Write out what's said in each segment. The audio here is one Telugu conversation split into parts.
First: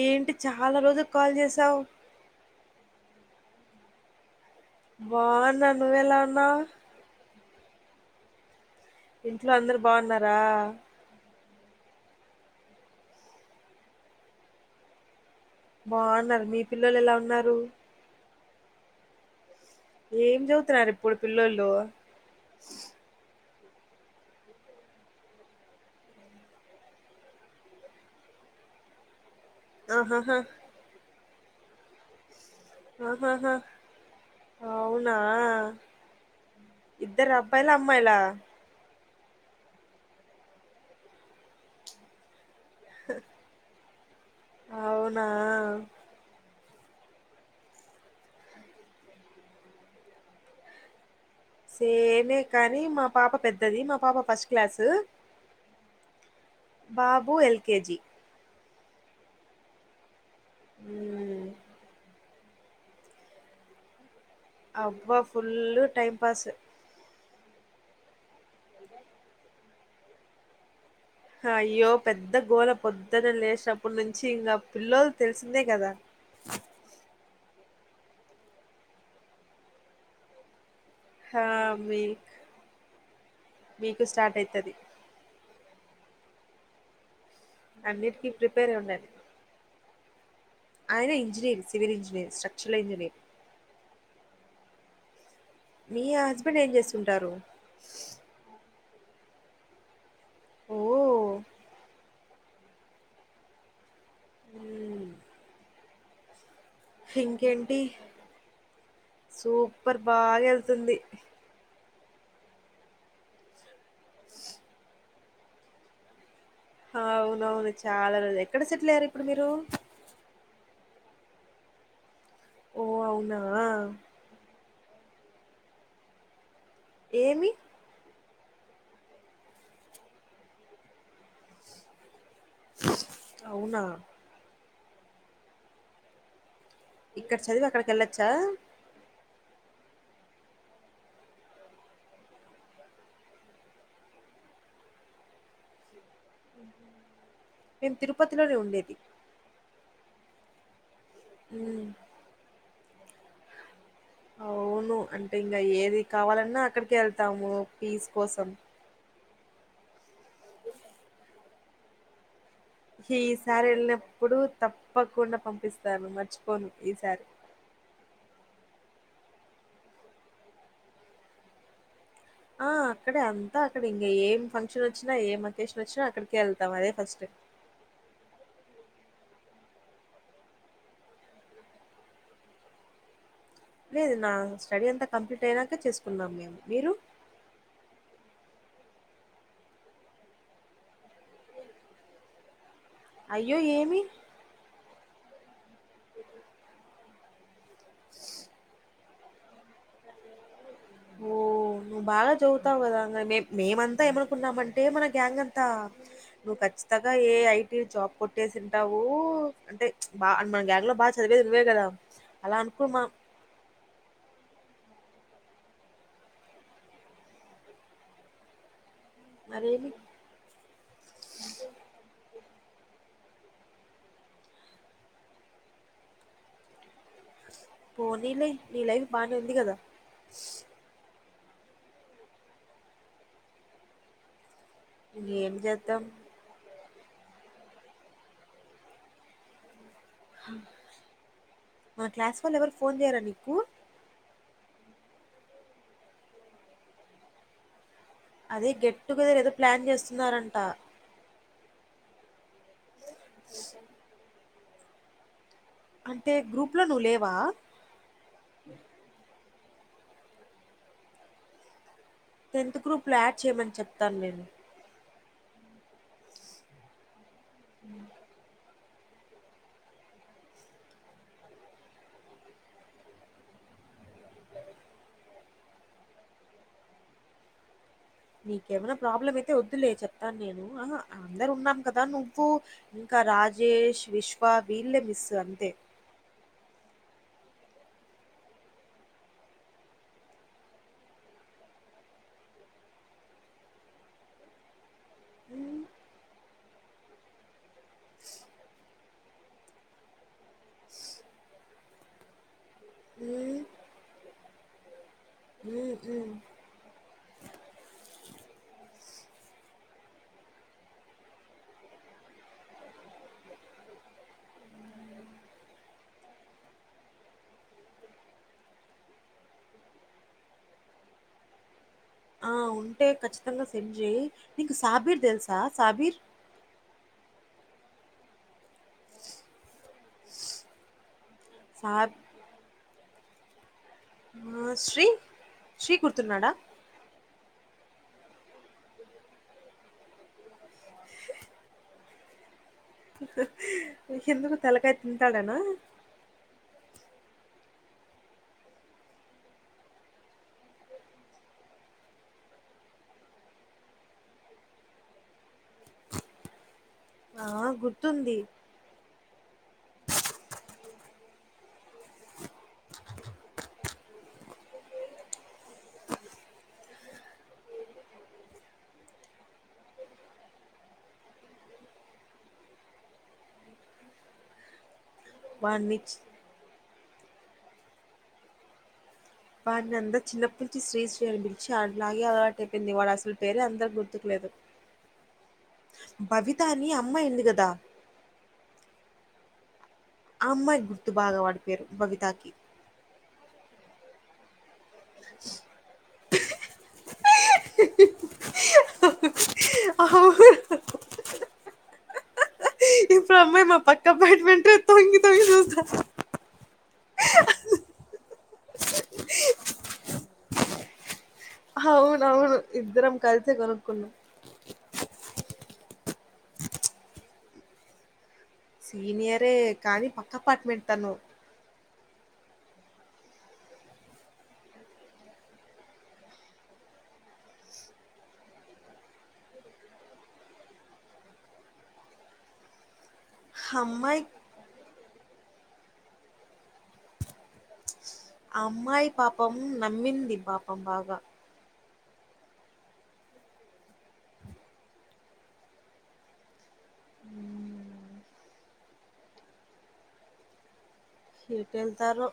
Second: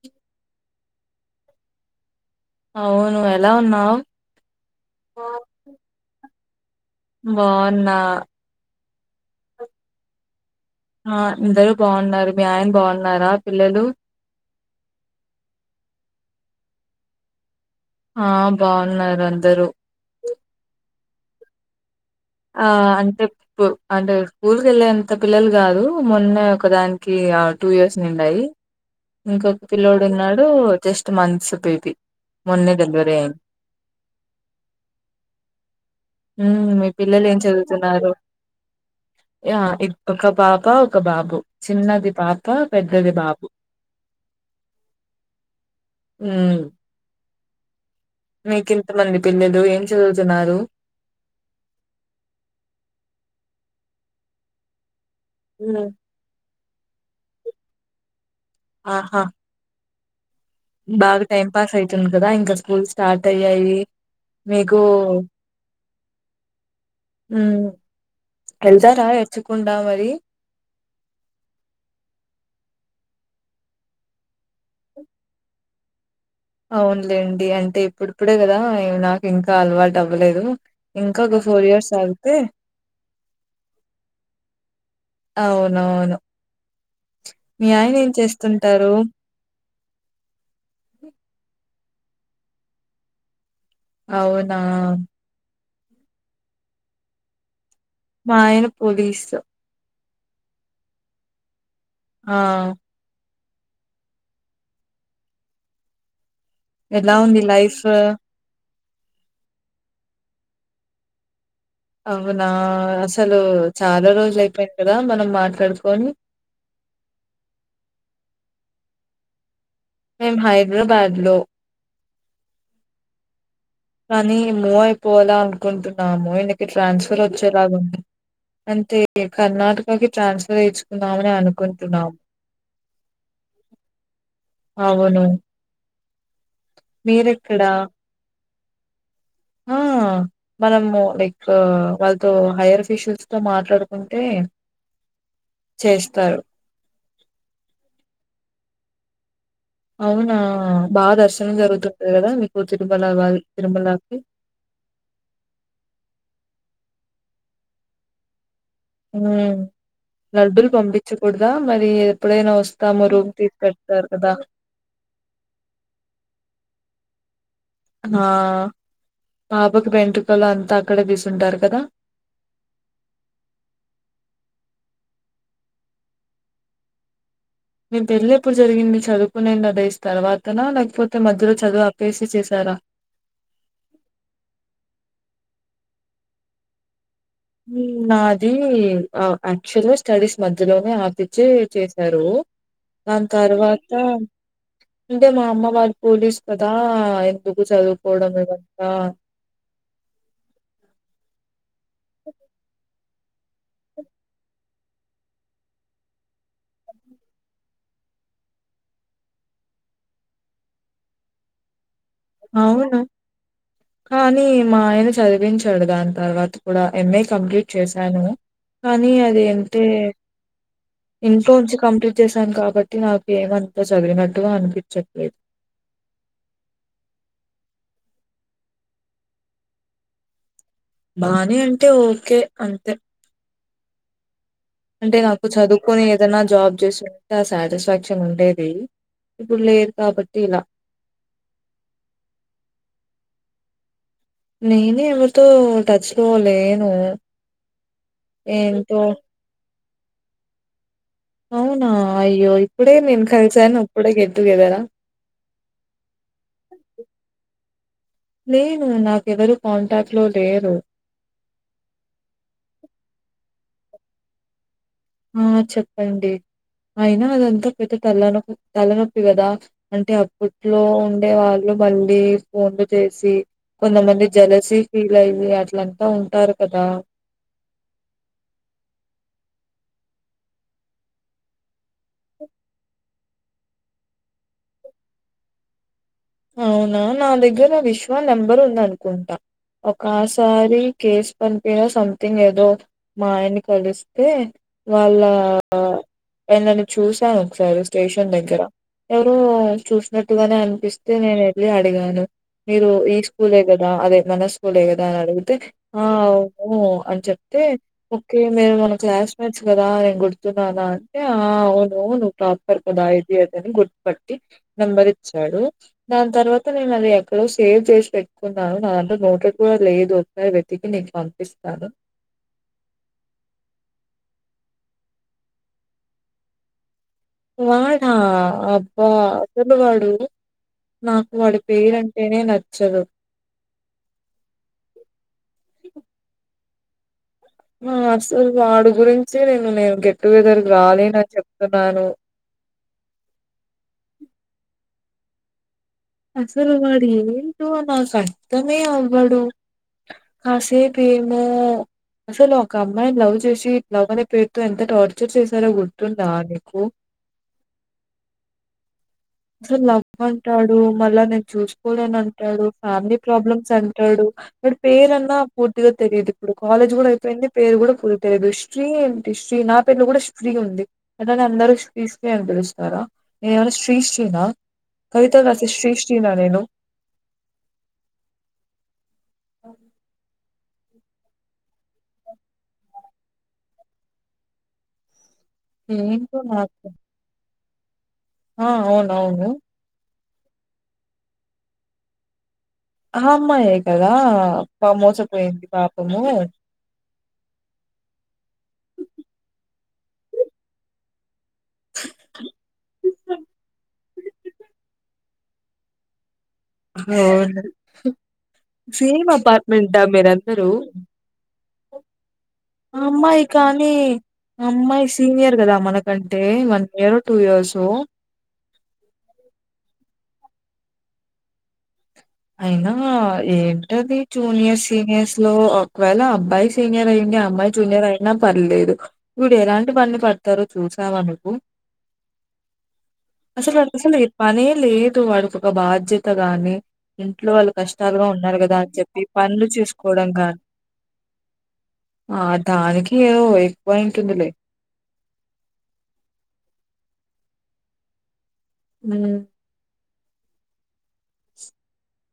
ఏంటి చాలా రోజులకు కాల్ చేశావ్ అవును ఎలా ఉన్నావు బావున్నా నువ్వు ఎలా ఉన్నావ్ బావున్నా ఇంట్లో అందరు బాగున్నారా ఆ అందరూ బాగున్నారు మీ ఆయన బాగున్నారా పిల్లలు బాగున్నారు మీ పిల్లలు ఎలా ఉన్నారు ఆ బాగున్నారు అందరూ ఏం చదువుతున్నారు ఇప్పుడు పిల్లోలు ఆ అంటే ప్ అంటే స్కూల్ కి వెళ్ళేంత పిల్లలు కాదు మొన్నే ఒకదానికి టూ ఇయర్స్ నిండాయి ఇంకొక పిల్లోడు ఆహాహా ఉన్నాడు జస్ట్ మంత్స్ బేబీ మొన్నే డెలివరీ అయింది ఆహాహా అవునా ఉమ్ మీ పిల్లలు ఇద్దరు ఏం అబ్బాయిలా చదువుతున్నారు అమ్మాయిలా య ఈ ఒక పాప ఒక బాబు చిన్నది పాప పెద్దది బాబు అవునా ఊ మీకెంతమంది పిల్లలు ఏం చదువుతున్నారు సేమే కానీ మా పాప పెద్దది మా పాప ఫస్ట్ క్లాసు ఉ బాబు ఎల్కేజి ఆహా బాగా టైం పాస్ అయితుంది కదా ఇంకా స్కూల్స్ స్టార్ట్ అయ్యాయి మీకు అబ్బ ఫుల్ టైంపాస్ ఉ ఎల్తారా ఏడ్చకుండ మరి అయ్యో పెద్ద గోల పొద్దున లేసినప్పుడు నుంచి ఇంకా పిల్లలు తెలిసిందే కదా అవునులేండి అంటే ఇప్పుడుప్పుడే కదా నాకు ఇంకా అలవాటు అవ్వలేదు ఇంకా ఒగ హా ఫోర్ ఇయర్స్ మీ ఆగితే మీకు స్టార్ట్ అయితది అవునవును మీ ఆయన ఏం అన్నిటికీ ప్రిపేర్ అయి చేస్తుంటారు ఉండాలి ఆయన engineer civil engineer structural engineer అవునా మీ హస్బెండ్ ఏం చేస్తుంటారు మాయన పోలీస్ ఓ ఆ మ్ ఎలా ఉంది ఇంకేంటి లైఫ్ [inaudible] సూపర్ బాగా వెళ్తుంది అవునా అసలు చాలా రోజులు అయిపోయింది కదా మనం మాట్లాడుకొని అవునవును చాలా రోజు ఎక్కడ సెట్ల్అయ్యారు ఇప్పుడు మీరు మేం హైదరాబాద్ లో ఓ అవునా కానీ మో అయిపోవాలా అనుకుంటున్నా ము ఇన్కి ట్రాన్స్ఫర్ ఏమి వచ్చేలాగావుంది అంటే కర్ణాటకకి ట్రాన్స్ఫర్ ఏచ్చుకుందామని అను కుంటున్నాం [inaudible] అవునా అవును ఇక్కడ చదివి మీరెక్కడా? అక్కడికి వెళ్ళచ్చా ఆ మనము లైక్ వాళ్ళతో హైయర్ ఫేషియల్స్ తో మాట్లాడుకుంటే చేస్తారు [inaudible] మేమ్ తిరుపతిలోనే ఉండేది అవునా బాగా దర్శనం మ్ జరుగుతుంది కదా మీకు తిరుమల వరి తిరుమలకి అవును అంటే ఇంకా ఏది కావాలన్నా అక్కడికె వెళ్తాము పీస్ కోసం ఉ లడ్డులు పంపించకూడదా మరి ఎప్పుడైనా వస్ ఈ సారి వెళ్ళినప్పుడు తప్పకుండా పంపిస్తాను మర్చిపోను ఈసారి ఆ పాపకు వెంట్రుకలు అంతా అక్కడే తీసుంటారు కదా ఆ అక్కడే అంతా అక్కడె ఇంకా ఏం ఫంక్షన్ వచ్చినా ఏం అకేషన్ వచ్చినా అక్కడికి వెళ్తాం అదే ఫస్ట్ నేను పెళ్ళి ఎప్పుడు జరిగింది చదువుకునేం అదేస్ తర్వాతనా లేకపోతే మధ్యలో చదువు అప్పేసి చేసారా లేదు నా స్టడీ అంతా కంప్లీట్ అయినాక చేసుకున్నాం మేము మీరు నాది యాక్చువల్గా స్టడీస్ మధ్యలోనే ఆపి చ్చి చేశారు దాని అయ్యో! తర్వాత ఏమి? అంటే మా అమ్మ వాళ్ళ పోలీస్ కదా ఎందుకు చదువుకోవడం ఇవంతా ఆ నువ్వు బాగా చదువుతావు కదా మే మేమంతా ఏమనుకున్నామంటే మన గ్యాంగ్ అంతా నువ్వు ఖచ్చితంగా ఏ ఐటీ జాబ్ కొట్టేసింటావు అంటే బా మన గ్యాంగ్ లో బా చదివేది నువ్వే కదా అవును కానీ మా ఆయన చదివించాడు దాని తర్వాత కూడా ఎంఏ కంప్లీట్ చేశాను కానీ అది అంటే మరేమి ఇంట్లో నుంచి కంప్లీట్ చేశాను కాబట్టి నాకు ఏమంతా చదివినట్టుగా అనిపించట్లేదు పోనీలే నీ లైఫ్ బానే ఉంది కదా బానే అంటే ఓకే అంతే అంటే నాకు ఇంగేం చదువుకుని జేద్దాం. ఏదైనా జాబ్ చేస ఇ సాటిస్ఫాక్షన్ ఉండేది ఇప్పుడు లేదు కాబట్టి ఇలా. [inaudible] మా క్లాస్ వాళ్ళ ఎవరు ఫోన్ చేయ్యరా నీకు నేనే ఎవరితో టచ్ లో లేను అదే ఏంటో గెట్ టుగెదర్ ఏదో ప్లాన్ చేస్తున్నారంట అవునా అయ్యో ఇప్పుడే నేను కలిసాను ఇప్పుడే గెట్టు గెదరా అంటే గ్రూప్ లో నువ్వు లేవా నేను నాకెవరు కాంటాక్ట్ లో లేరు టెన్త్ గ్రూప్లో యాడ్ చేయమని చెప్తాను నేను ఆ చెప్పండి అయినా అదంతా పెద్ద తెల్లనకు తలనొప్పి కదా అంటే అప్పట్లో ఉండే వాళ్ళు మళ్ళీ ఫోన్లు చేసి కొంతమంది జలసీ ఫీల్ అయి అట్లంతా ఉంటారు కదా నీకేమైనా ప్రాబ్లం అయితే వద్దులే చెప్తాను నేను ఆ అందరు ఉన్నాం కదా నువ్వు ఇంకా రాజేష్ విశ్వ వీళ్ళే మిస్ అంతే అవునా నా దగ్గర విశ్వా నెంబర్ ఉందనుకుంటా ఒకసారి కేసు పనిపోయినా సంథింగ్ ఏదో మా ఆయన్ని కలిస్తే వాళ్ళ హ్మ్. నన్ను చూశాను ఒకసారి స్టేషన్ దగ్గర ఎవరు చూసినట్టుగానే అనిపిస్ అయితే నేను వెళ్ళి అడిగాను మీరు ఈ హ్మ్. స్కూలే కదా అదే మన స్కూలే కదా అని అడిగితే హ్మ్. ఆ హ్మ్. అవును చెప్తే ఓకే మీరు మన క్లాస్మేట్స్ కదా నేను గుర్తున్నానా అంటే ఆ అవునువును టాపిక్ కదా అది ఇదని గుర్తుపట్టి నెంబర్ ఇచ్చాడు దాని తర్వాత నేను అది ఎక్కడో సేవ్ చేసి పెట్టుకున్నాను నా దాంట్లో నోటెడ్ కూడా లేదు వెతికి నీకు పంపిస్తాను ఆ! ఉంటే కఖచ్చితంగా చెయ్ నీకు సాబీర్ తెలుసా సాబీర్ వాడా అబ్బా అసలు వాడు నాకు వాడి పేరు సాబ్ అంటేనే నచ్చదు శ్రీ శ్రీ గుర్తున్నాడా అసల్ వాడు గురించి నేను నేను గెట్ టు గెదర్ రాలేనని చెప్తున్నాను ఎందుకు తలకాయ తింటాడానా అసలు వాడు ఏంటో నాకు అర్థమే అవ్వడు కాసేపేమో అసలు ఒక అమ్మాయిని లవ్ చేసి లవ్ అనే పేరుతో ఎంత టార్చర్ చేశాడో గుర్తుందా నీకు ఆ గుర్తుంది అసలు లవ్ అంటాడు మళ్ళా నేను చూసుకోలేని అంటాడు ఫ్యామిలీ ప్రాబ్లమ్స్ అంటాడు వాడి పేరున్నా పూర్తిగా తెలీదు ఇప్పుడు కాలేజ్ కూడా అయిపోయింది పేరు కూడా పూర్తిగా తెలియదు శ్రీ ఏంటి శ్రీ నా పేర్లు కూడా శ్రీ ఉంది అలాగే అందరు శ్రీ శ్రీ అని పిలుస్తారా నేనేమైనా శ్రీశ్రీ నా కవితలురాసే వాడిని చ్ శ్రీశ్రీనా నేను వాన్ని అంతా చిన్న పిలిచి శ్రీశ్రీ అని పిలిచి అట్లాగే అలవాటు అయిపోయింది వాడు అసలు పేరే అందరూ కి గుర్తుకులేదు ఏంటో భవిత అని నాకు అమ్మాయి ఉంది కదా ఆ అవునవును ఆ అమ్మాయి కి గుర్తు బాగా వాడి పేరు బవితాకి ఆ అమ్మాయే కదా బాగా మోసపోయింది పాపము అ హా ఇప్పుడు ఆ అమ్మాయి మా పక్క అపార్ట్మెంట్ లో తొంగి తొంగి చూస్తా ఓ సేమ్ అపార్ట్మెంటా మీరు అందరూ అవునవును ఇద్దరం కలిసే కానీ కొనుకున్నాం అమ్మాయి సీనియర్ కదా మనకంటే వన్ ఇయర్ టూ ఇయర్సో సీనియరే కానీ పక్క అపార్ట్మెంట్ తను అయినా ఏంటది జూనియర్ సీనియర్స్ లో ఒకవేళ అబ్బాయి సీనియర్ అయ్యిండి అమ్మాయి జూనియర్ అయినా పర్లేదు వీడు ఎలాంటి పనిలు పడతారో చూసావా నువ్వు అసలు ఆ వాడికి అసలు అమ్మాయి పనే లేదు వాడికి ఒక బాధ్యత గాని ఇంట్లో వాళ్ళు కష్టాలుగా ఉన్నారు ఆ కదా అని అమ్మాయి చెప్పి పాపం పనులు చూసుకోవడం నమ్మింది కానీ పాపం బాగా ఆ దానికి ఏవో ఎక్కువైటుందిలే మ్మ్. ఉమ్ ఎటెళ్తారో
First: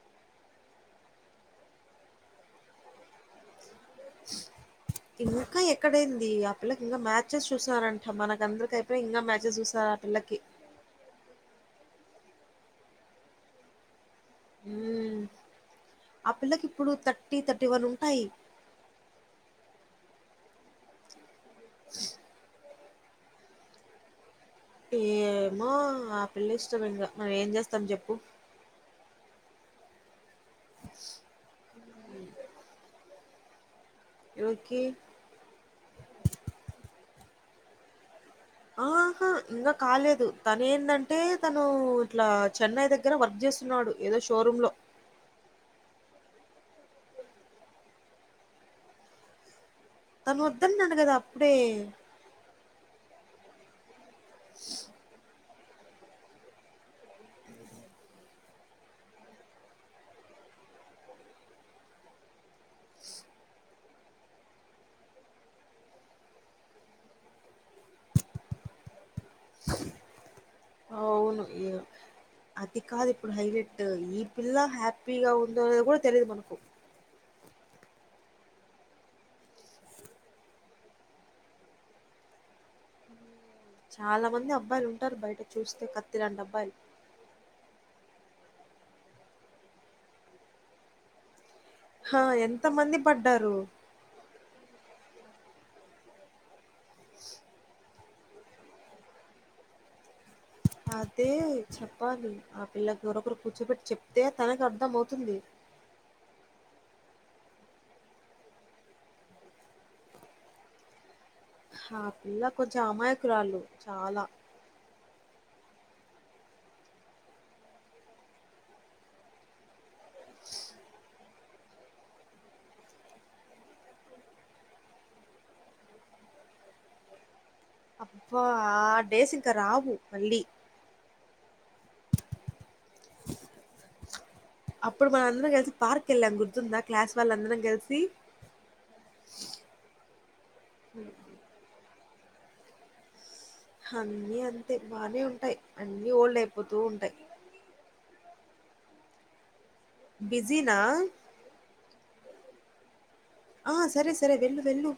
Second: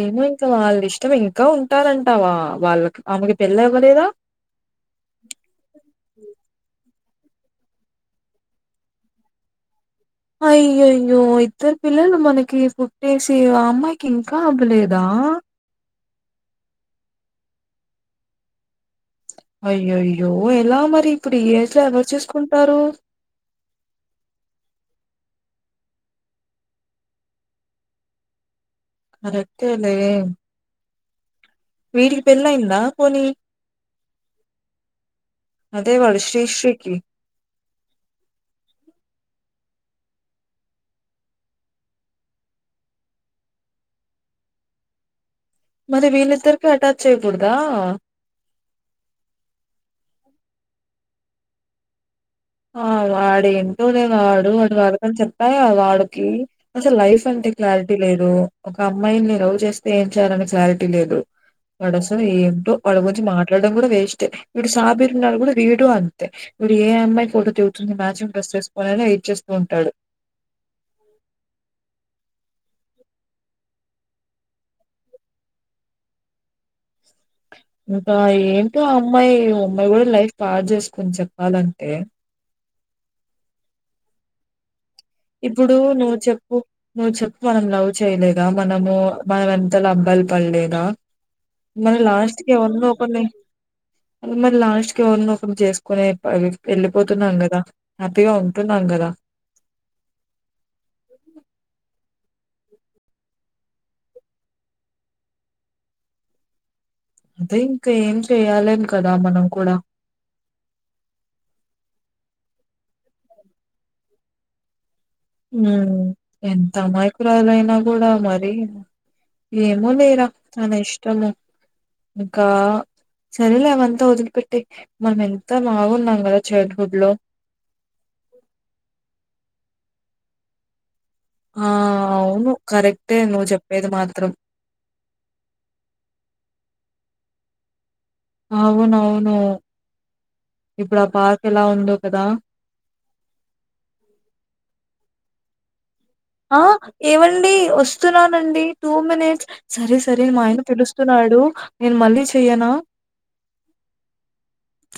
ఏమో ఇంకా వాళ్ళ ఇష్టం ఇంకా ఉంటారంటావా వాళ్ళకి ఆమెకి పెళ్లి అవ్వలేదా ఇంకా ఎక్కడైంది ఆ పిల్లకి ఇంకా మ్యాచెస్ చూసారంట మనక అందరికి అయిపోయి ఇంకా మ్యాచెస్ చూసార ఆ పిల్లకి అయ్యోయ్యో ఇద్దరు పిల్లలు మనకి పుట్టేసి ఆ అమ్మాయికి ఇంకా అవ్వలేదా హ్మ్. ఆ పిల్లకి ఇప్పుడు థర్టీ థర్టీ వన్ ఉంటాయి అయ్యోయ్యో ఎలా మరి ఇప్పుడు ఈ ఏజ్ లో ఎవరు చేసుకుంటారు ఏమో ఆ పిల్ల ఇష్టం ఇంకా మనం ఏం చేస్తాం చెప్పు మరి అంతే లే [inaudible] వీడికి పెళ్ళయిందా పోనీ ఎవరికి అదే వాడు శ్రీశ్రీకి ఆహా ఇంకా కాలేదు తను ఏందంటే తను ఇట్లా చెన్నై దగ్గర దగ్గర వర్క్ చేస్తున్నాడు ఏదో షోరూమ్ లో మరి వీళ్ళిద్దరికి అటాచ్ చేయ్యకూడదా తను వద్దన్నాడు కదా అప్పుడే ఆ వాడు ఏంటోలే వాడు వాడి వాలకం చెప్పాగా వాడికి అసలు లైఫ్ అంటే క్లారిటీ లేదు ఒక అమ్మాయినీ లవ్ చేస్తే ఏం చేయాలని క్లారిటీ లేదు వాడు అసలు ఏం వాళ్ళ గురించి మాట్లాడడం కూడా వేస్టే ఈడు సాబిర్ ఉన్న వీడు కూడా వీడు అంతే ఏ అమ్మాయి ఫోటో తిగుతుంది మ్యాచింగ్ డ్రెస్లువెసుకోనీ వెయిట్ చేస్తూ ఉంటాడు అవును ఏ అది కాదు ఇప్పుడు హైలైట్ ఈ పిల్ల హ్యాపీగా ఉందో లేదో కూడా తెలియదు మనకు ఇంకా ఏంటో ఆ అమ్మాయి అమ్మాయి కూడా లైఫ్ పాడు చేసుకుంది చెప్పాలంటే చాలా మంది అబ్బాయిలు ఉంటారు బయట ఇప్పుడు చూస్తే నువ్వు కత్తిలాంటి చెప్పు అబ్బాయిలు నువ్వు చెప్పు మనం లవ్ చేయలేద మనము మనం వెనకాల అబ్బాయిలు పడలేద మరి హా! లాస్ట్ కి ఎవరినో ఎంతమంది ఒకర్ని పడ్డారు. మరి లాస్ట్ కి ఎవరినో ఒకరి చేసుకుని వెళ్ళిపోతున్నాం కదా? హ్యాపీగా ఉంటున్నాం కదా. అదే చెప్పాలో. ఆ పిల్లకి ఎవరోకరు కూర్చోబెట్టి చెప్తే తనకి అర్థం అవుతుంది. అదే ఇంకా ఏం చేయలేం కదా మనం కూడా ఆ పిల్ల కొంచెం అమాయకురాలు చాలా మ్ ఎంత అమాయకురాలు అయినా కూడా మరీను. ఏమో లే ఇగ తన ఇష్టము ఇంకా సరేలే అవంతా వదిలిపెట్టి మనం ఎంత బాగున్నాం కదా చైల్డ్ హుడ్ లో అబ్బా ఆ డేస్ ఇంకా రావు మళ్ళీ ఆ అవును కరెక్టే నువ్వు చెప్పేది మాత్రం. అప్పుడు మన అందరం కలిసి పార్క్ వెళ్ళాం గుర్తుందా క్లాస్ వాళ్ళందరం కలిసి. అవునవును ఇప్పుడు ఆ పార్క్ ఎలా ఉందో కదా? అన్నీ అంతే బానే ఉంటాయి. అన్నీ ఓల్డే ఆ ఏమండి వస్ స్తున్నానండి టూ మినిట్స్ సరే సరే మా ఆయన బిజీనా పిలుస్తున్నాడు నేను మళ్ళీ చెయ్యనా? సరే సరే వెళ్ళు వెళ్ళు.